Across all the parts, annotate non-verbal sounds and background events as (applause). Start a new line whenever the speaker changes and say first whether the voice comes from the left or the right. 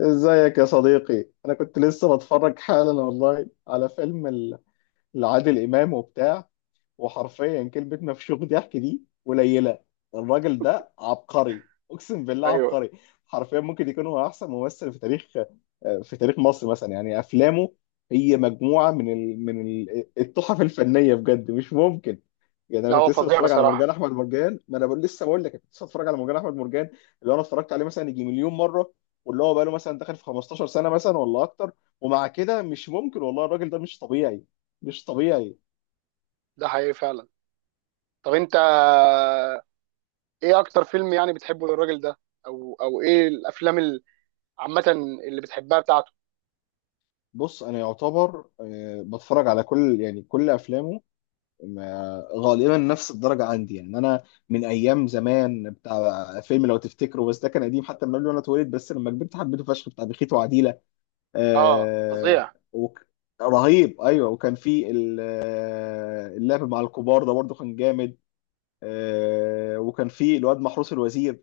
left: ازيك يا صديقي؟ انا كنت لسه بتفرج حالا والله على لعادل امام وبتاع. وحرفيا كلمه مفشوخ ضحك دي قليله. الراجل ده عبقري، اقسم بالله
right: ايوه.
left: عبقري. حرفيا ممكن يكون هو احسن ممثل في تاريخ، في تاريخ مصر مثلا. يعني افلامه هي مجموعه من التحف الفنيه بجد، مش ممكن. يعني
right: لا،
left: انا كنت
right: هو
left: لسه
right: فظيع
left: بتفرج على مرجان
right: بصراحه.
left: احمد مرجان، ما انا بقول بقول لك كنت لسه بتفرج على مرجان احمد مرجان. اللي انا اتفرجت عليه مثلا يجي مليون مره، واللي هو بقى له مثلا داخل في 15 سنه مثلا ولا اكتر. ومع كده مش ممكن والله، الراجل ده مش طبيعي، مش طبيعي.
right: ده حقيقي فعلا. طب انت، ايه اكتر فيلم يعني بتحبه للراجل ده؟ او ايه الافلام عامه اللي بتحبها بتاعته؟
left: بص، انا يعتبر بتفرج على كل، يعني كل افلامه غالبا نفس الدرجه عندي يعني انا. من ايام زمان بتاع فيلم لو تفتكروا، بس ده كان قديم حتى من قبل ما انا اتولد، بس لما كبرت حبيته فشخ، بتاع بخيت وعديلة.
right: اه
left: آه.
right: فظيع.
left: وك... رهيب، ايوه. وكان في اللعب مع الكبار ده برضو كان جامد. آه، وكان في الواد محروس الوزير،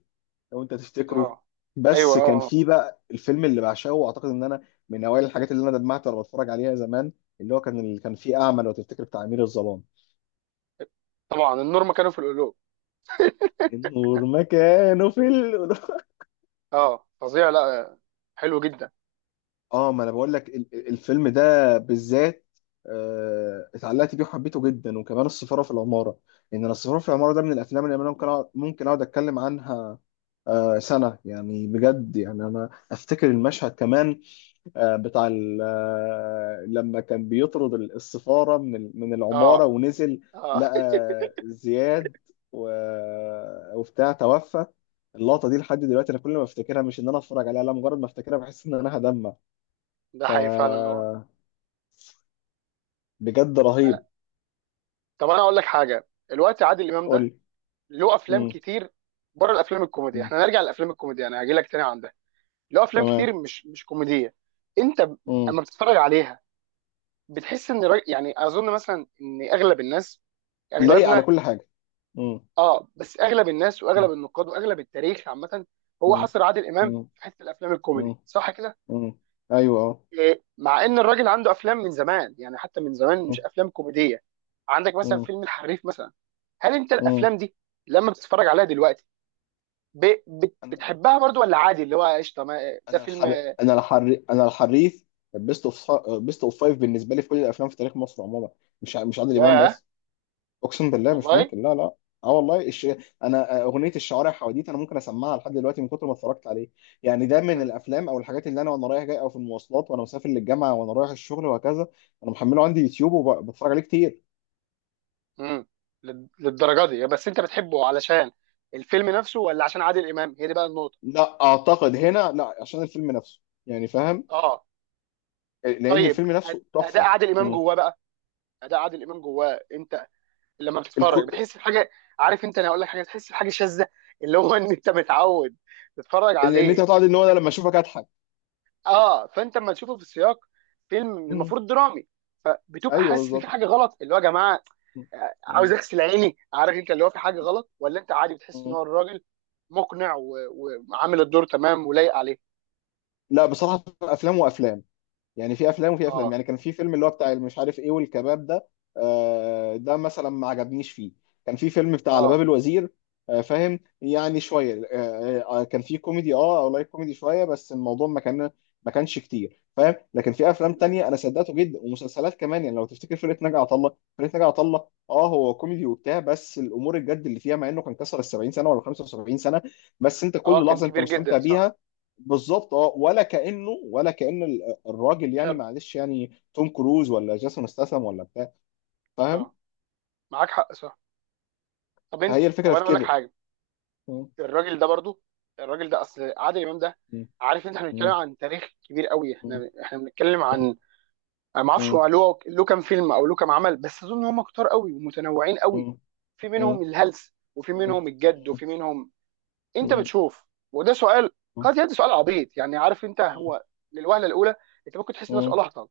left: لو انت تفتكره.
right: اه. ايوه.
left: بس
right: اه.
left: كان
right: آه.
left: في بقى الفيلم اللي بعشقه، واعتقد ان انا من اوائل الحاجات اللي انا دمعت وانا بتفرج عليها زمان، اللي هو كان، اللي كان فيه اعمى لو تفتكر، بتاع امير الظلام.
right: طبعا، النور مكانه في القلوب.
left: النور مكانه في
right: اه فظيع. لا، حلو جدا.
left: اه، ما انا بقول لك الفيلم ده بالذات اتعلقت بيه وحبيته جدا، وكمان السفاره في العماره. ان انا السفاره في العماره ده من الافلام اللي انا ممكن اقعد اتكلم عنها سنه، يعني بجد. يعني انا افتكر المشهد كمان، بتاع لما كان بيطرد السفاره من العماره
right: اه.
left: ونزل
right: اه.
left: لقى زياد وبتاع توفى. اللقطه دي لحد دلوقتي انا كل ما افتكرها، مش ان انا اتفرج عليها لا، مجرد ما افتكرها بحس ان انا هدمع.
right: (laughs) ده
left: ف
right: حقيقي فعلا هو.
left: بجد
right: أنا-
left: رهيب.
right: طب انا اقول لك حاجه. الوقت عادل امام
left: قول
right: ده
left: لي.
right: له افلام
left: مم.
right: كتير. بره الافلام الكوميدي،
left: مم.
right: احنا نرجع للافلام الكوميدي انا هجي لك تاني عندها. له افلام
left: تمام.
right: كتير مش كوميديه. انت ب-
left: مم.
right: اما بتتفرج عليها بتحس ان الراجل، يعني اظن مثلا ان اغلب الناس،
left: لايق على
right: اغلبنا،
left: كل حاجة. مم.
right: اه، بس اغلب الناس واغلب
left: مم.
right: النقاد واغلب التاريخ عامه، هو
left: مم.
right: حصر عادل امام
left: مم.
right: في حته الافلام
left: مم.
right: الكوميدي، صح كده؟
left: مم. ايوه اه.
right: إيه، مع ان الراجل عنده افلام من زمان، يعني حتى من زمان،
left: مم.
right: مش افلام كوميديه. عندك مثلا
left: مم.
right: فيلم الحريف مثلا. هل انت
left: مم.
right: الافلام دي لما بتتفرج عليها دلوقتي
left: انا
right: بتحبها برضو ولا عادي، اللي هو قشطه، ده
left: انا
right: فيلم؟
left: الحر انا الحر انا الحريف. بيست اوف، بيست اوف فايف بالنسبة لي في كل الافلام في تاريخ مصر عموما، مش عادل امام
right: ياه.
left: بس. اقسم بالله مش
right: والله.
left: ممكن، لا لا. اه والله انا اغنيه الشوارع حواديت انا ممكن اسمعها لحد دلوقتي من كتر ما اتفرجت عليه. يعني ده من الافلام او الحاجات اللي انا وانا رايح جاي او في المواصلات وانا مسافر للجامعه وانا رايح الشغل وهكذا. انا محمله عندي يوتيوب وبتفرج عليه كتير.
right: امم. للدرجه دي؟ بس انت بتحبه علشان الفيلم نفسه ولا عشان عادل امام؟ هي دي بقى النقطه.
left: لا، اعتقد هنا لا، عشان الفيلم نفسه يعني. فاهم؟
right: اه.
left: لان
right: طيب،
left: الفيلم نفسه
right: اداء
left: تحفه.
right: عادل امام
left: امم.
right: جواه بقى، اداء عادل امام جواه، انت لما بتتفرج
left: الكو...
right: بتحس بحاجه، عارف انت، انا هقول لك حاجه، بتحس بحاجه شاذه. (laughs) اللي هو ان انت متعود تتفرج
left: ان انت
right: عليه.
left: هتقعد، ان هو أنا لما اشوفك اضحك.
right: اه. فانت لما تشوفه في السياق فيلم
left: امم.
right: المفروض درامي، فبتبقى
left: ايوه
right: حاسس ان في
left: بالظبط.
right: حاجه غلط، اللي هو يا جماعه
left: مم.
right: عاوز
left: مم.
right: اغسل عيني، عارف انت، اللي هو في حاجه غلط، ولا انت عادي بتحس ان
left: مم.
right: هو الراجل مقنع وعامل الدور تمام ولايق عليه؟
left: لا بصراحه افلام وافلام، يعني في افلام وفي افلام.
right: اه.
left: يعني كان في فيلم اللي هو بتاع مش عارف ايه، والكباب ده ده مثلا ما عجبنيش فيه. كان في فيلم بتاع على باب
right: اه.
left: الوزير فاهم يعني شويه كان في كوميدي اه، او لايت كوميدي شويه، بس الموضوع ما كان، ما كانش كتير فاهم. لكن في افلام تانية انا صدقته جدا، ومسلسلات كمان يعني، لو تفتكر فرقه ناجي عطا الله. فرقه ناجي عطا الله اه هو كوميدي وبتاع، بس الامور الجد اللي فيها، مع انه كان كسر ال 70 سنه ولا 75 سنه، بس انت
right: اه
left: كل
right: كان
left: لحظه انت
right: كبير
left: مستمتع
right: جدا، صح.
left: بيها. بالظبط، اه، ولا كانه، ولا كان. الراجل يعني
right: شاب.
left: معلش يعني توم كروز ولا جاسون استاثام ولا بتاع. فاهم؟
right: اه، معاك حق، صح.
left: فهي
right: طب
left: الفكره
right: انا
left: في
right: اقول لك
left: كده.
right: حاجه.
left: مم.
right: الراجل ده برضو، الراجل ده، اصل عادل امام ده،
left: مم.
right: عارف انت، احنا بنتكلم
left: مم.
right: عن تاريخ كبير قوي،
left: مم.
right: احنا بنتكلم عن، انا ما اعرفش
left: مم.
right: هو له كام فيلم او له كام عمل، بس اظن هم كتار قوي ومتنوعين
left: مم.
right: قوي. في
left: مم. مم.
right: منهم الهلس وفي
left: مم.
right: منهم الجد وفي منهم، انت
left: مم.
right: بتشوف. وده سؤال
left: مم.
right: قد يبدو سؤال عبيط، يعني عارف انت، هو للوهله الاولى انت ممكن تحس ان ده
left: مم.
right: سؤال اهطل،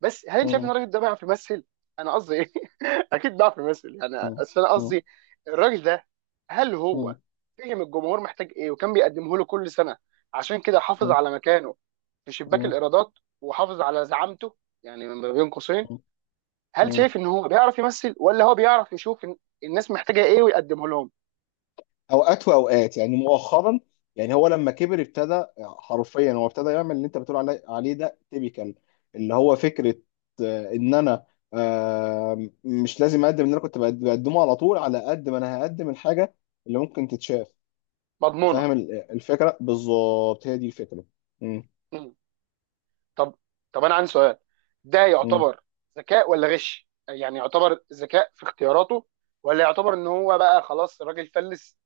right: بس هل انت شايف ان
left: مم.
right: الراجل ده بيعرف يمثل؟ انا قصدي ايه؟ (laughs) اكيد بيعرف يمثل يعني،
left: مم.
right: اصل انا
left: مم.
right: قصدي الراجل ده، هل هو
left: مم.
right: فهم الجمهور محتاج ايه وكان بيقدمه له كل سنه عشان كده حافظ على مكانه في شباك
left: مم.
right: الايرادات، وحافظ على زعامته، يعني ما بين قوسين، هل
left: مم.
right: شايف ان هو بيعرف يمثل ولا هو بيعرف يشوف إن الناس محتاجه ايه ويقدمه لهم
left: اوقات واوقات، يعني مؤخرا يعني هو لما كبر ابتدى، حرفيا هو ابتدى يعمل اللي انت بتقول عليه، ده تيبيكال. اللي هو فكره ان انا مش لازم اقدم اللي انا بقدمه على طول، على قد ما انا هقدم الحاجه اللي ممكن تتشاف.
right: مضمونه؟
left: فاهم الفكره؟ بالظبط هي دي الفكره.
right: طب، انا عندي سؤال. ده
left: مم.
right: يعتبر ذكاء ولا غش؟ يعني يعتبر ذكاء في اختياراته، ولا يعتبر ان هو بقى خلاص الراجل فلس،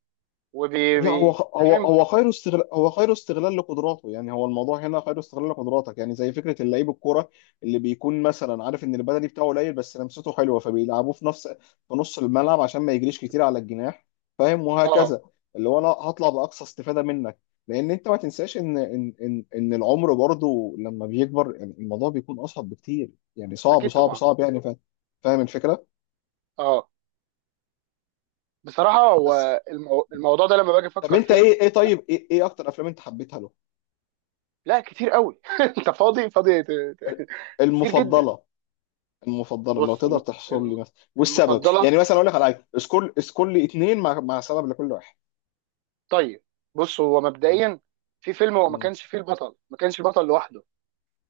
left: لا هو هو
right: فاهم؟
left: هو خير استغلال، هو خير استغلال لقدراته. يعني هو الموضوع هنا خير استغلال لقدراتك. يعني زي فكره اللعيب الكوره اللي بيكون مثلا عارف ان البدني بتاعه قليل، بس لمسته حلوه، فبيلعبوه في، في نص الملعب عشان ما يجريش كتير على الجناح. فاهم؟
right: اه
left: وهكذا. اللي هو انا هطلع باقصى استفاده منك. لان انت ما تنساش ان العمر برضه لما بيكبر يعني الموضوع بيكون اصعب بكتير. يعني صعب
right: اكيد
left: صعب
right: طبعا.
left: صعب يعني. فاهم؟ فاهم الفكره.
right: اه، بصراحه
left: بس.
right: هو الموضوع ده لما باجي
left: طب
right: افكر
left: انت
right: فيه،
left: ايه اكتر افلام انت حبيتها له؟
right: لا، كتير قوي. (laughs) انت فاضي؟ فاضي، كتير جدا.
left: المفضله. المفضله لو
right: بص،
left: تقدر تحصر لي مثلا والسبب،
right: المفضله.
left: يعني مثلا اقول لك على حاجه، اسكول، اسكول لي اتنين مع سبب لكل واحد.
right: طيب، بص هو مبدئيا، في فيلم هو
left: م-.
right: ما كانش البطل لوحده،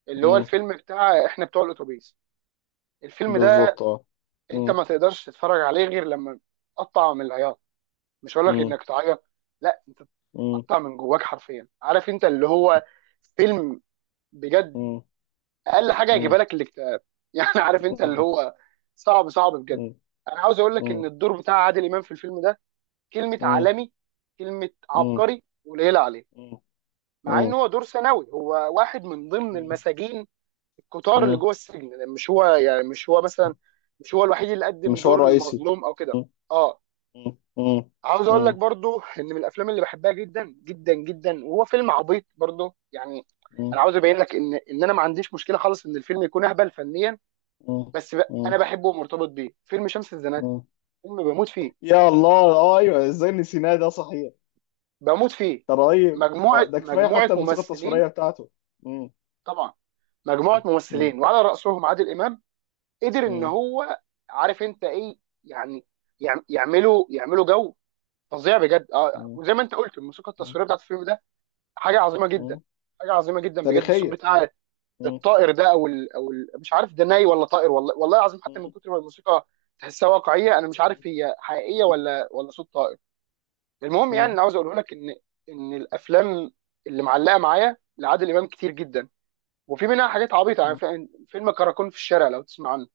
right: اللي هو
left: م-.
right: الفيلم بتاع احنا بتوع الاتوبيس، الفيلم ده
left: بالظبط اه.
right: انت
left: م-.
right: ما تقدرش تتفرج عليه غير لما تقطع من العياط. مش هقول لك
left: م-.
right: انك تعيط، لا، انت
left: م-.
right: تقطع من جواك حرفيا، عارف انت اللي
left: م-.
right: هو فيلم، بجد،
left: م-.
right: اقل حاجه
left: م-.
right: هيجيبها لك الاكتئاب. (laughs) يعني عارف انت اللي
left: م-.
right: هو صعب صعب بجد.
left: م-.
right: انا عاوز اقول لك
left: م-.
right: ان الدور بتاع عادل امام في الفيلم ده، كلمه عالمي، كلمه
left: م-.
right: عبقري قليله عليه، مع ان
left: م-.
right: هو دور ثانوي، هو واحد من ضمن المساجين الكتار اللي
left: م-.
right: جوه السجن، مش هو يعني، مش هو
left: م-.
right: مثلا، مش هو الوحيد اللي قدم
left: مش هو
right: دور
left: الرئيسي.
right: المظلوم او كده.
left: مم.
right: اه.
left: مم. مم.
right: عاوز اقول لك
left: مم.
right: برضو ان من الافلام اللي بحبها جدا جدا جدا، وهو فيلم عبيط برضو يعني، انا عاوز ابين لك ان انا ما عنديش مشكله خالص ان الفيلم يكون اهبل فنيا،
left: مم.
right: بس انا
left: مم.
right: بحبه ومرتبط بيه، فيلم شمس الزناتي.
left: مم.
right: فيلم بموت فيه،
left: يا الله اه، ايوه، ازاي نسيناه ده صحيح.
right: بموت فيه.
left: ده رهيب اه.
right: مجموعه
left: ده كفايه
right: مجموعه
left: حتى الموسيقى
right: ممثلين،
left: التصويريه بتاعته.
right: طبعا، مجموعه
left: مم.
right: ممثلين وعلى راسهم عادل امام، قدر ان
left: مم.
right: هو، عارف انت ايه يعني، يعملوا جو فظيع بجد. اه،
left: مم.
right: وزي ما انت قلت، الموسيقى
left: مم.
right: التصويريه بتاعت الفيلم ده حاجه عظيمه جدا،
left: مم.
right: حاجه عظيمه جدا بجد. الصوت
left: تاريخية.
right: بتاع
left: مم.
right: الطائر ده، او ال او ال مش عارف ده ناي ولا طائر، والله، والله العظيم، حتى من
left: مم.
right: كتر ما الموسيقى تحسها واقعيه انا مش عارف هي حقيقيه
left: مم.
right: ولا صوت طائر. المهم يعني،
left: مم.
right: انا عاوز اقوله لك ان الافلام اللي معلقه معايا لعادل امام كتير جدا، وفي منها حاجات عبيطه، يعني
left: مم.
right: فيلم كراكون في الشارع لو تسمع عنه،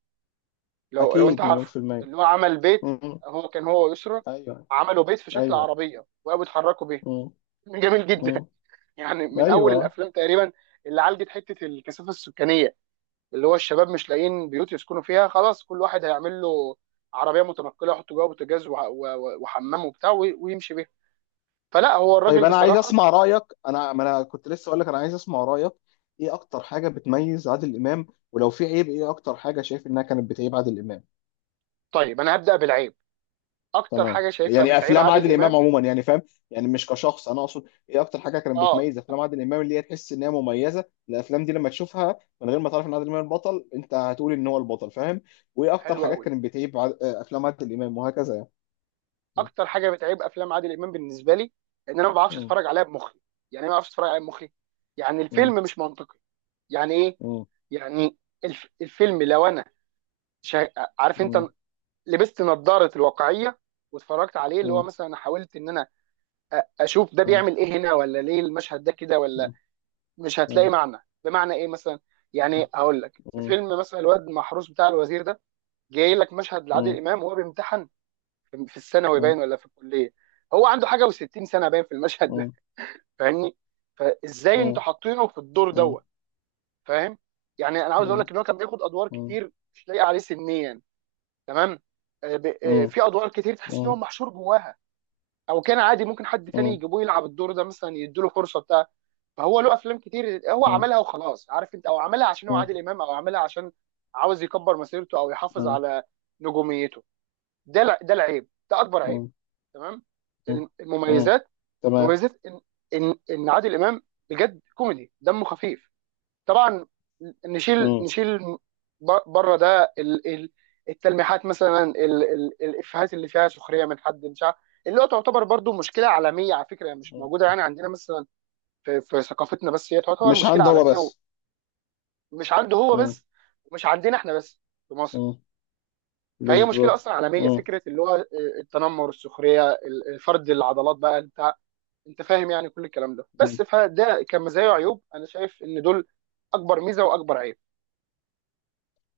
right: لو انت
left: أكيد مليون
right: عارفه،
left: في المية.
right: اللي هو عمل بيت،
left: مم.
right: هو ويسرا
left: أيوه.
right: عملوا بيت في شكل
left: أيوه.
right: عربيه وقاموا يتحركوا بيه.
left: مم.
right: (laughs) جميل جدا،
left: مم.
right: يعني من اول
left: أيوه.
right: الافلام تقريبا اللي عالجت حته الكثافه السكانيه، اللي هو الشباب مش لاقيين بيوت يسكنوا فيها، خلاص كل واحد هيعمل له عربيه متنقله، يحط جوه بوتاجاز وحمام وبتاع ويمشي بيها. فلا، هو
left: طيب
right: الراجل
left: أنا عايز
right: بصراحه.
left: أسمع رأيك. أنا ما أنا كنت لسه أقول لك أنا عايز أسمع رأيك. إيه أكتر حاجة بتميز عادل إمام؟ ولو في عيب، إيه أكتر حاجة شايف إنها كانت بتعيب عادل إمام؟
right: طيب، انا هبدا بالعيب. اكتر
left: تمام.
right: حاجه شايفها
left: يعني
right: بتعيب
left: افلام
right: عادل
left: عادل امام
right: امام.
left: عموما يعني، فاهم؟ يعني مش كشخص. انا اقصد ايه اكتر حاجه كانت
right: اه.
left: بتميز افلام عادل امام اللي هي تحس ان هي مميزه الافلام دي. لما تشوفها من غير ما تعرف ان عادل امام البطل، انت هتقول ان هو البطل، فاهم؟ وايه اكتر
right: حلو
left: حاجات
right: قوي.
left: كانت بتعيب افلام عادل امام وهكذا يعني.
right: اكتر حاجه بتعيب افلام عادل امام بالنسبه لي ان انا ما بعرفش
left: مم.
right: اتفرج عليها بمخي. يعني إيه ما بعرفش اتفرج عليها بمخي؟ يعني
left: مم.
right: الفيلم مش منطقي. يعني ايه؟
left: مم.
right: يعني الفيلم لو انا شا... عارف انت
left: مم.
right: لبست نظاره الواقعيه واتفرجت عليه، اللي هو
left: مم.
right: مثلا حاولت ان انا اشوف ده
left: مم.
right: بيعمل ايه هنا، ولا ليه المشهد ده كده، ولا،
left: مم.
right: مش هتلاقي
left: مم.
right: معنى. بمعنى ايه مثلا؟
left: مم.
right: يعني هقول لك في فيلم مثلا الواد المحروس بتاع الوزير ده، جاي لك مشهد
left: مم. مم.
right: لعادل
left: مم.
right: امام وهو بيمتحن في الثانوي باين ولا في الكليه، هو عنده حاجه و60 سنه باين في المشهد ده،
left: مم.
right: فاهمني؟ فازاي
left: مم.
right: انتوا
left: مم.
right: حاطينه في الدور دوت، فاهم؟ يعني انا عاوز اقول
left: مم.
right: لك ان هو كان بياخد ادوار
left: مم.
right: كتير مش لايقه عليه سنيا، تمام.
left: مم. مم.
right: في ادوار كتير تحس ان هو محشور جواها، او كان عادي ممكن حد تاني يجيبوه يلعب الدور ده مثلا، يديله فرصه بتاع. فهو له افلام كتير هو
left: مم. مم.
right: عملها وخلاص، عارف انت، او عملها عشان هو عادل امام، او عملها عشان عاوز يكبر مسيرته او يحافظ على نجوميته. ده العيب، ده اكبر عيب،
left: مم.
right: تمام.
left: مم.
right: المميزات،
left: تمام.
right: مميزات ان عادل امام بجد كوميدي دمه خفيف، طبعا، نشيل
left: مم.
right: نشيل بره ده التلميحات مثلا، الافيهات اللي فيها سخريه من حد مش عارف، اللي هو تعتبر برضو مشكله عالميه على فكره، مش موجوده يعني عندنا مثلا في ثقافتنا بس، هي تعتبر
left: مش
right: مشكله
left: عنده هو
right: عالميه،
left: بس.
right: ومش عنده هو
left: مم.
right: بس، ومش عندنا احنا بس في مصر،
left: مم.
right: فهي مشكله
left: بالظبط.
right: اصلا عالميه.
left: مم.
right: فكره اللي هو آه، التنمر، السخريه، الفرد العضلات بقى بتاع، انت فاهم يعني كل الكلام ده.
left: مم.
right: بس فده كمزايا
left: أيوة.
right: وعيوب، انا شايف ان دول اكبر ميزه واكبر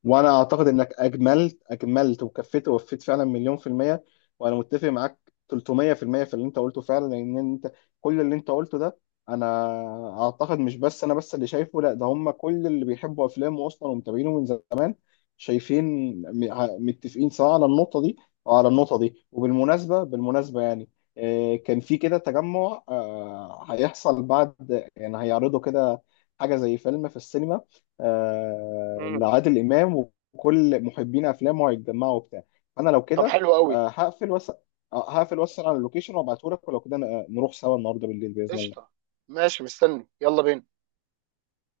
left: وانا اعتقد انك اجملت وكفيت ووفيت، فعلا مليون في المية. وانا متفق معاك 300% في اللي انت قلته فعلا، لان انت كل اللي انت قلته ده، انا اعتقد مش بس انا بس اللي شايفه، لا ده هم كل اللي بيحبوا افلامه اصلا ومتابعينه من زمان شايفين متفقين، سواء على النقطة دي او على النقطة دي. وبالمناسبة يعني كان في كده تجمع هيحصل، بعد يعني هيعرضوا كده حاجة زي فيلم في السينما
right: عيب.
left: لعادل امام، وكل محبين افلامه هيتجمعوا وبتاع. انا لو
right: طب،
left: كده
right: حلو قوي.
left: آه، هقفل وس هقفل واسال على اللوكيشن وابعته لك، ولو كده نروح سوا النهارده بالليل باذن الله.
right: قشطه. ماشي، مستني، يلا بينا.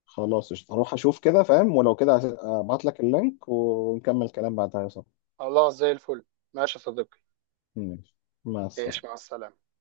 left: خلاص قشطة. هروح اشوف كده فاهم. ولو كده هبعت لك اللينك ونكمل كلام بعدها يا صاحبي.
right: خلاص زي الفل. ماشي يا صديقي.
left: ماشي. مع
right: ايش
left: السلامه.
right: مع السلامه.